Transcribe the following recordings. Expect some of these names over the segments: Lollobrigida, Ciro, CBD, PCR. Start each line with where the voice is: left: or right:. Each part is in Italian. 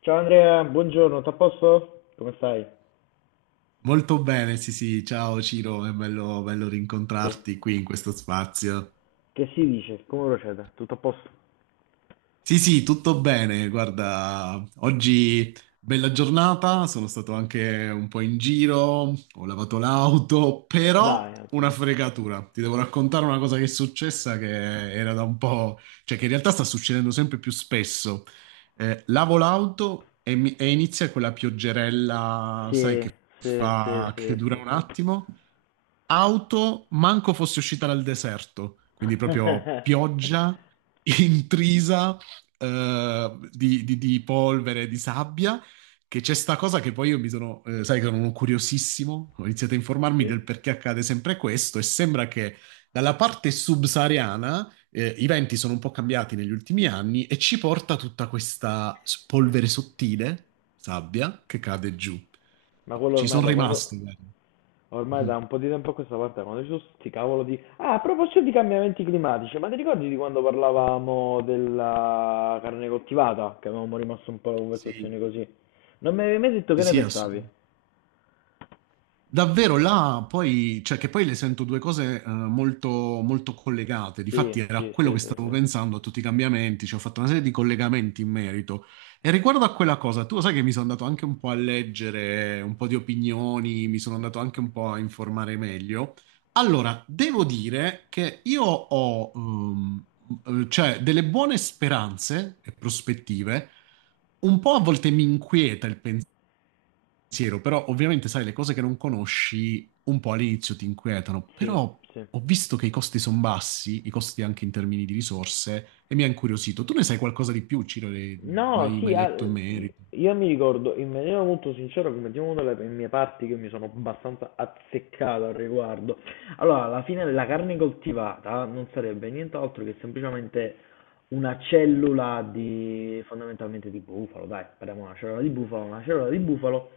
left: Ciao Andrea, buongiorno, tutto a posto? Come stai?
right: Molto bene, sì, sì, ciao Ciro, è bello, bello
left: Che,
right: rincontrarti qui in questo spazio.
left: che si dice? Come procede? Tutto a posto?
right: Sì, sì, tutto bene. Guarda, oggi bella giornata, sono stato anche un po' in giro, ho lavato l'auto, però
left: Dai, un
right: una
left: attimo.
right: fregatura. Ti devo raccontare una cosa che è successa che era da un po', cioè che in realtà sta succedendo sempre più spesso. Lavo l'auto e, e inizia quella pioggerella, sai,
left: Sì, sì, sì, sì,
right: che dura
left: sì,
right: un
left: sì.
right: attimo. Auto, manco fosse uscita dal deserto, quindi proprio pioggia intrisa di, di polvere, di sabbia, che c'è sta cosa che poi io mi sono, sai che sono curiosissimo, ho iniziato a informarmi
left: Sì?
right: del perché accade sempre questo e sembra che dalla parte subsahariana i venti sono un po' cambiati negli ultimi anni e ci porta tutta questa
left: Eh,
right: polvere sottile, sabbia, che cade giù.
left: ma quello
right: Ci
left: ormai
right: sono
left: da quando.
right: rimasto, guarda.
left: Ormai
right: Mhm.
left: da un po' di tempo a questa parte, quando ci sono sti cavolo di. Ah, a proposito di cambiamenti climatici, ma ti ricordi di quando parlavamo della carne coltivata? Che avevamo rimasto un po' la
right: Sì,
left: conversazione così. Non mi avevi mai detto
right: sì,
left: che ne
right: sì,
left: pensavi?
right: assolutamente. Davvero là poi, cioè che poi le sento due cose molto, molto collegate.
left: Sì,
right: Difatti era
left: sì,
right: quello
left: sì,
right: che
left: sì,
right: stavo
left: sì.
right: pensando a tutti i cambiamenti, cioè ho fatto una serie di collegamenti in merito. E riguardo a quella cosa, tu lo sai che mi sono andato anche un po' a leggere un po' di opinioni, mi sono andato anche un po' a informare meglio. Allora, devo dire che io ho cioè, delle buone speranze e prospettive. Un po' a volte mi inquieta il pensiero, però ovviamente sai, le cose che non conosci un po' all'inizio ti inquietano,
left: Sì,
right: però
left: sì.
right: ho visto che i costi sono bassi, i costi anche in termini di risorse, e mi ha incuriosito. Tu ne sai qualcosa di più, Ciro?
left: No,
right: Mai,
left: sì,
right: mai
left: ah,
right: letto in merito?
left: io mi ricordo in maniera molto sincera, come diciamo, una delle mie parti che mi sono abbastanza azzeccato al riguardo. Allora, alla fine la carne coltivata non sarebbe nient'altro che semplicemente una cellula di, fondamentalmente di bufalo, dai, parliamo di una cellula di bufalo, una cellula di bufalo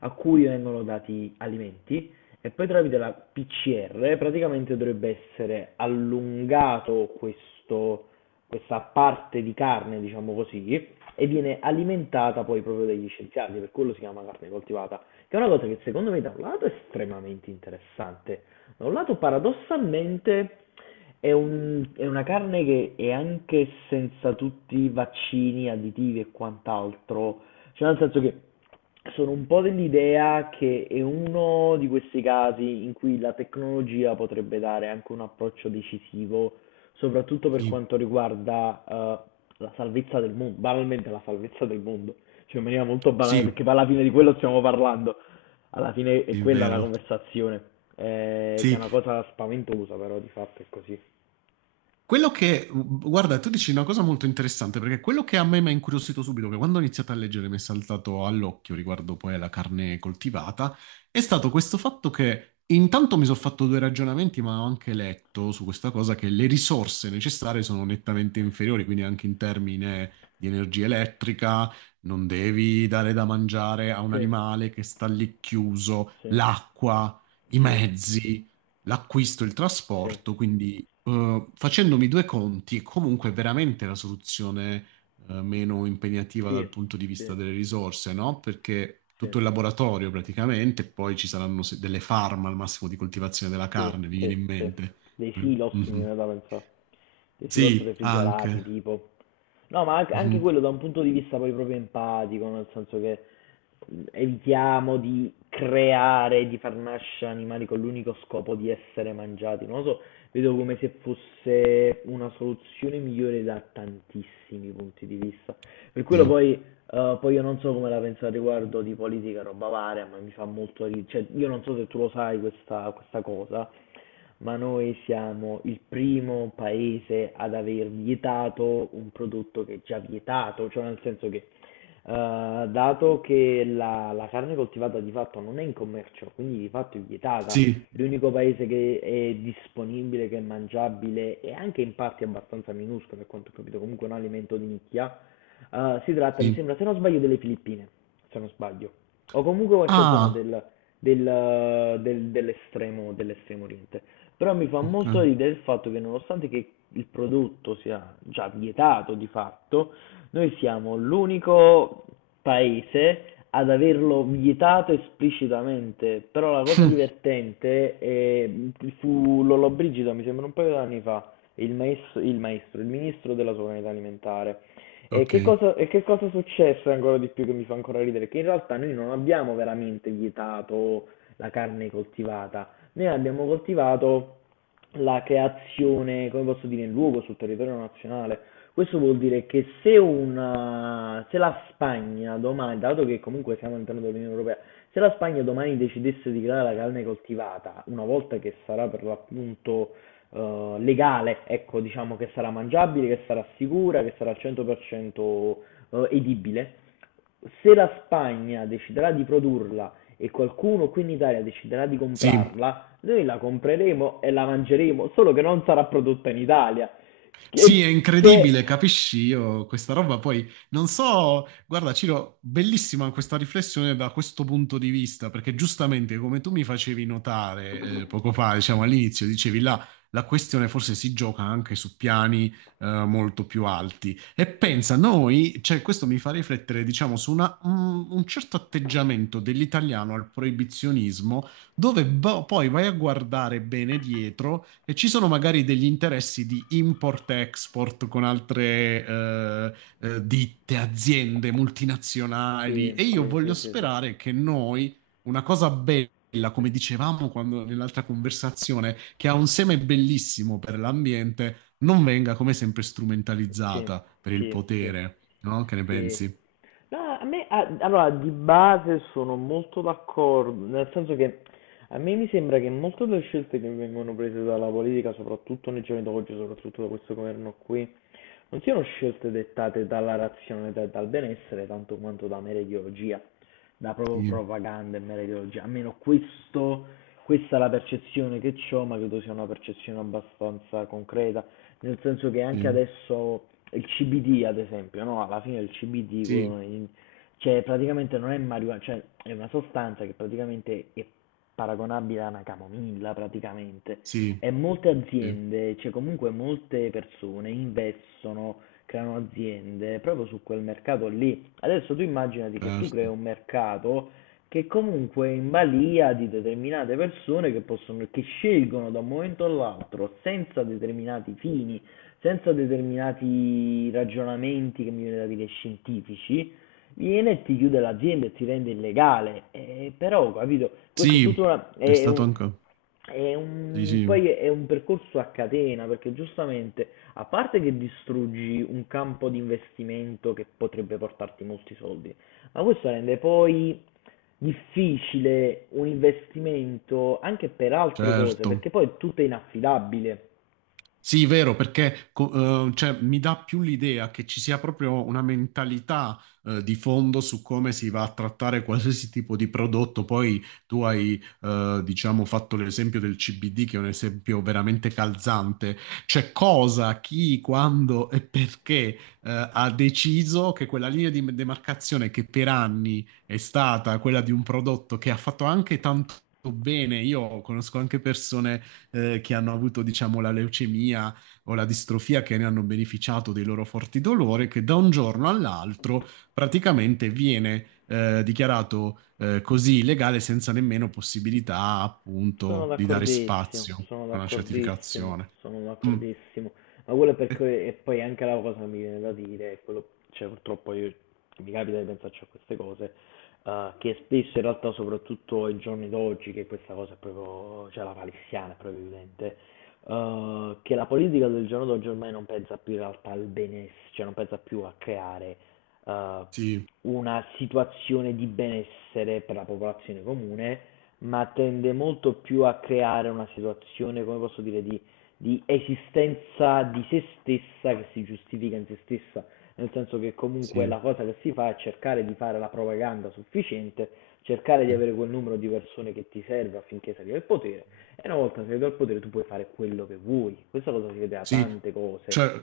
left: a cui vengono dati alimenti e poi tramite la PCR praticamente dovrebbe essere allungato questo questa parte di carne, diciamo così, e viene alimentata poi proprio dagli scienziati, per quello si chiama carne coltivata, che è una cosa che secondo me da un lato è estremamente interessante, da un lato paradossalmente è una carne che è anche senza tutti i vaccini, additivi e quant'altro, cioè nel senso che sono un po' dell'idea che è uno di questi casi in cui la tecnologia potrebbe dare anche un approccio decisivo, soprattutto per
right: Sì,
left: quanto riguarda la salvezza del mondo, banalmente la salvezza del mondo, cioè in maniera molto banale,
right: sì,
left: perché poi alla fine di quello stiamo parlando, alla fine è
right: sì, è
left: quella la
right: vero.
left: conversazione, che è
right: Sì,
left: una cosa spaventosa, però di fatto è così.
right: quello che, guarda, tu dici una cosa molto interessante, perché quello che a me mi ha incuriosito subito, che quando ho iniziato a leggere mi è saltato all'occhio riguardo poi alla carne coltivata, è stato questo fatto che intanto mi sono fatto due ragionamenti, ma ho anche letto su questa cosa che le risorse necessarie sono nettamente inferiori, quindi anche in termini di energia elettrica, non devi dare da mangiare a un
left: Sì,
right: animale che sta lì chiuso,
left: sì,
right: l'acqua, i
left: sì,
right: mezzi l'acquisto, il
left: sì,
right: trasporto, quindi facendomi due conti è comunque veramente la soluzione meno impegnativa
left: sì,
right: dal punto di vista
left: sì,
right: delle risorse, no? Perché
left: sì.
right: tutto il laboratorio praticamente, poi ci saranno delle farm al massimo di coltivazione della
left: Sì,
right: carne, vi viene
left: sì,
right: in
left: sì.
right: mente?
left: Dei silos mi
right: Mhm.
left: viene da pensare. Dei silos
right: Sì,
left: refrigerati,
right: anche.
left: tipo. No, ma anche
right: Mhm.
left: quello da un punto di vista poi proprio empatico, nel senso che evitiamo di creare, di far nascere animali con l'unico scopo di essere mangiati. Non lo so, vedo come se fosse una soluzione migliore da tantissimi punti di vista. Per quello
right: Sì,
left: poi, poi io non so come la penso al riguardo di politica, roba varia, ma mi fa molto ridere. Cioè, io non so se tu lo sai questa cosa, ma noi siamo il primo paese ad aver vietato un prodotto che è già vietato, cioè nel senso che dato che la carne coltivata di fatto non è in commercio, quindi di fatto è vietata,
right: sì,
left: l'unico paese che è disponibile, che è mangiabile e anche in parti abbastanza minuscole, per quanto ho capito, comunque un alimento di nicchia, si tratta, mi
right: sì.
left: sembra, se non sbaglio, delle Filippine, se non sbaglio, o comunque qualche zona
right: Ah,
left: dell'estremo oriente. Però mi fa molto
right: ok.
left: ridere il fatto che nonostante che il prodotto sia già vietato di fatto, noi siamo l'unico paese ad averlo vietato esplicitamente. Però la cosa divertente è, fu Lollobrigida, mi sembra un paio di anni fa, il maestro, il ministro della sovranità alimentare,
right: Ok,
left: e che cosa è successo ancora di più che mi fa ancora ridere? Che in realtà noi non abbiamo veramente vietato la carne coltivata, noi abbiamo coltivato la creazione, come posso dire, in luogo sul territorio nazionale. Questo vuol dire che se la Spagna domani, dato che comunque siamo all'interno dell'Unione Europea, se la Spagna domani decidesse di creare la carne coltivata, una volta che sarà per l'appunto legale, ecco, diciamo che sarà mangiabile, che sarà sicura, che sarà al 100% edibile. Se la Spagna deciderà di produrla e qualcuno qui in Italia deciderà di
right: sì.
left: comprarla, noi la compreremo e la mangeremo, solo che non sarà prodotta in Italia.
right: Sì, è
left: Che.
right: incredibile, capisci io questa roba. Poi non so, guarda, Ciro, bellissima questa riflessione da questo punto di vista, perché giustamente come tu mi facevi notare poco fa, diciamo all'inizio, dicevi là, la questione forse si gioca anche su piani molto più alti. E
left: Sì,
right: pensa, noi, cioè questo mi fa riflettere, diciamo, su un certo atteggiamento dell'italiano al proibizionismo dove poi vai a guardare bene dietro e ci sono magari degli interessi di import-export con altre ditte, aziende multinazionali e
left: sì,
right: io
left: sì,
right: voglio
left: sì, sì,
right: sperare che noi, una cosa bella, come dicevamo quando, nell'altra conversazione, che ha un seme bellissimo per l'ambiente, non venga come sempre
left: sì,
right: strumentalizzata per il
left: sì, sì.
right: potere, no? Che ne
left: Sì.
right: pensi?
left: No, a me, allora, di base sono molto d'accordo, nel senso che a me mi sembra che molte delle scelte che vengono prese dalla politica, soprattutto nei giorni d'oggi, soprattutto da questo governo qui, non siano scelte dettate dalla razionalità e dal benessere, tanto quanto da mera ideologia, da proprio
right: Sì,
left: propaganda e mera ideologia. Almeno questa è la percezione che ho, ma credo sia una percezione abbastanza concreta, nel senso che anche
right: sì,
left: adesso il CBD, ad esempio, no? Alla fine il CBD,
right: sì,
left: cioè praticamente non è marijuana, cioè è una sostanza che praticamente è paragonabile a una camomilla praticamente.
right: sì,
left: E molte
right: sì,
left: aziende, cioè comunque molte persone investono, creano aziende proprio su quel mercato lì. Adesso tu immaginati che tu crei
right: certo.
left: un mercato che comunque è in balia di determinate persone che possono, che scelgono da un momento all'altro senza determinati fini, senza determinati ragionamenti che mi viene da dire scientifici, viene e ti chiude l'azienda e ti rende illegale. Però, capito, questo è tutto
right: Sì,
left: una,
right: è stato anche.
left: è
right: Sì,
left: un-
right: sì,
left: poi è un percorso a catena, perché giustamente, a parte che distruggi un campo di investimento che potrebbe portarti molti soldi, ma questo rende poi difficile un investimento anche per altre cose,
right: certo.
left: perché poi tutto è inaffidabile.
right: Sì, vero, perché cioè, mi dà più l'idea che ci sia proprio una mentalità di fondo su come si va a trattare qualsiasi tipo di prodotto. Poi tu hai, diciamo, fatto l'esempio del CBD, che è un esempio veramente calzante. Cioè, cosa, chi, quando e perché ha deciso che quella linea di demarcazione che per anni è stata quella di un prodotto che ha fatto anche tanto bene. Io conosco anche persone che hanno avuto, diciamo, la leucemia o la distrofia, che ne hanno beneficiato dei loro forti dolori, che da un giorno all'altro praticamente viene dichiarato così illegale senza nemmeno possibilità,
left: Sono
right: appunto, di dare
left: d'accordissimo,
right: spazio
left: sono
right: a una
left: d'accordissimo,
right: certificazione.
left: sono
right: Mm.
left: d'accordissimo. Ma quello è
right: Eh,
left: perché, e poi anche la cosa che mi viene da dire, è quello, cioè purtroppo io, mi capita di pensarci a queste cose, che spesso in realtà, soprattutto ai giorni d'oggi, che questa cosa è proprio, cioè la palissiana è proprio evidente, che la politica del giorno d'oggi ormai non pensa più in realtà al benessere, cioè non pensa più a creare eh,
right: sì,
left: una situazione di benessere per la popolazione comune, ma tende molto più a creare una situazione, come posso dire, di esistenza di se stessa che si giustifica in se stessa, nel senso che comunque
right: sì,
left: la cosa che si fa è cercare di fare la propaganda sufficiente, cercare di
right: sì.
left: avere quel numero di persone che ti serve affinché salga al potere, e una volta salito al potere tu puoi fare quello che vuoi. Questa cosa si vede da
right: Sì,
left: tante cose.
right: cioè,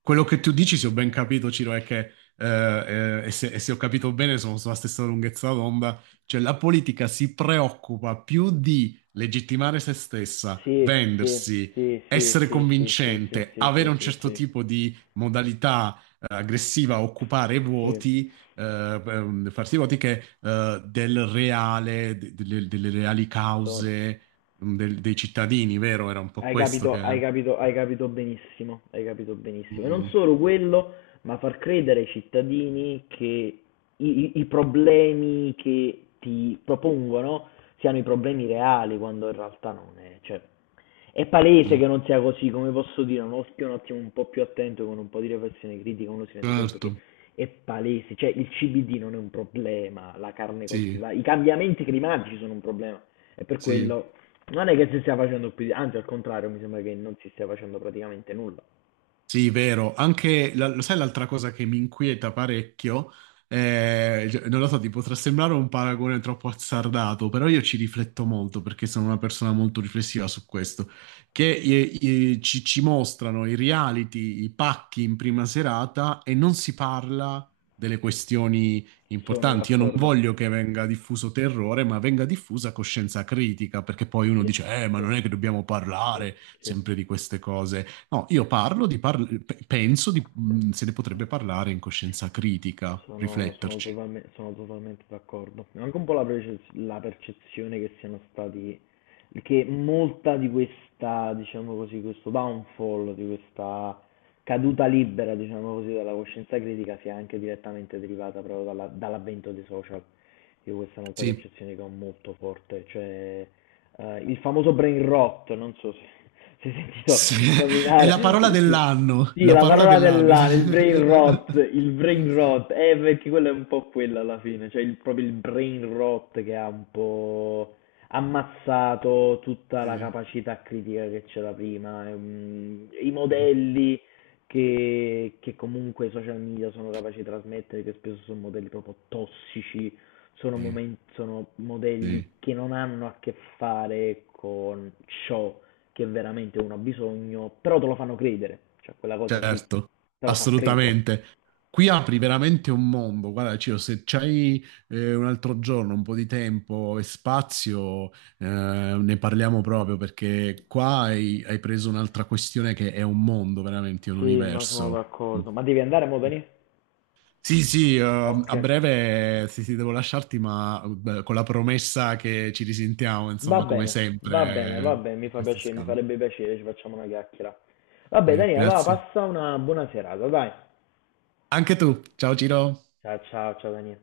right: quello che tu dici, se ho ben capito, Ciro, è che, e se ho capito bene, sono sulla stessa lunghezza d'onda, cioè la politica si preoccupa più di legittimare se stessa,
left: Sì, sì,
right: vendersi,
left: sì, sì,
right: essere
left: sì, sì, sì, sì, sì,
right: convincente,
left: sì,
right: avere
left: sì,
right: un
left: sì.
right: certo
left: Sì.
right: tipo di modalità, aggressiva, occupare i
left: Sì,
right: voti, farsi i voti, che, del reale, delle reali
left: so-
right: cause, dei cittadini, vero? Era un po'
left: hai
right: questo
left: capito, hai
right: che.
left: capito, hai capito benissimo, hai capito benissimo. E non
right: Mm.
left: solo quello, ma far credere ai cittadini che i problemi che ti propongono siano i problemi reali, quando in realtà non è. Cioè, è palese
right: Sì,
left: che non sia così, come posso dire, un occhio un attimo un po' più attento, con un po' di riflessione critica, uno si rende conto
right: certo,
left: che è palese, cioè il CBD non è un problema, la carne
right: sì,
left: coltivata, i cambiamenti climatici sono un problema. E per
right: sì.
left: quello non è che si stia facendo più, anzi al contrario, mi sembra che non si stia facendo praticamente nulla.
right: Sì, vero. Anche, lo sai, l'altra cosa che mi inquieta parecchio, cioè, non lo so, ti potrà sembrare un paragone troppo azzardato, però io ci rifletto molto perché sono una persona molto riflessiva su questo, che ci mostrano i reality, i pacchi in prima serata e non si parla delle questioni
left: Sono
right: importanti. Io non
left: d'accordo.
right: voglio che venga diffuso terrore, ma venga diffusa coscienza critica, perché poi uno
left: Sì,
right: dice, ma
left: sì,
right: non è che dobbiamo
left: sì,
right: parlare
left: sì.
right: sempre di queste cose. No, io parlo di penso di, se ne potrebbe parlare in coscienza critica,
left: Sono, sono
right: rifletterci.
left: totalme- sono totalmente d'accordo. È anche un po' la percezione che siano stati, che molta di questa, diciamo così, questo downfall, di questa caduta libera, diciamo così, dalla coscienza critica sia anche direttamente derivata proprio dall'avvento dei social. Io questa è un'altra
right: Sì,
left: percezione che ho molto forte, cioè il famoso brain rot, non so se se hai sentito
right: sì, è la parola
left: nominare, sì.
right: dell'anno,
left: Sì,
right: la
left: la
right: parola
left: parola
right: dell'anno.
left: dell'anno, il brain rot, il brain
right: Sì,
left: rot, perché quello è un po' quello alla fine, cioè proprio il brain rot che ha un po' ammazzato tutta la
right: sì,
left: capacità critica che c'era prima, i
right: sì,
left: modelli che comunque i social media sono capaci di trasmettere, che spesso sono modelli proprio tossici,
right: sì,
left: sono modelli
right: sì.
left: che non hanno a che fare con ciò che veramente uno ha bisogno, però te lo fanno credere, cioè quella cosa lì
right: Certo,
left: te lo fa credere.
right: assolutamente. Qui apri veramente un mondo. Guarda, Ciro, se c'hai un altro giorno, un po' di tempo e spazio, eh, ne parliamo proprio perché qua hai, preso un'altra questione che è un mondo, veramente, è un
left: Sì, ma sono
right: universo. Mm.
left: d'accordo. Ma devi andare, mo, Dani?
right: Sì, sì,
left: Ok.
right: a breve sì, sì, devo lasciarti, ma con la promessa che ci risentiamo,
left: Va
right: insomma, come
left: bene, va bene,
right: sempre,
left: va bene, mi fa
right: questi
left: piacere, mi
right: scambi.
left: farebbe piacere, ci facciamo una chiacchiera. Vabbè,
right: Beh,
left: Dani, allora
right: grazie.
left: passa una buona serata, dai.
right: Anche tu. Ciao, Ciro.
left: Ciao ciao ciao Daniele.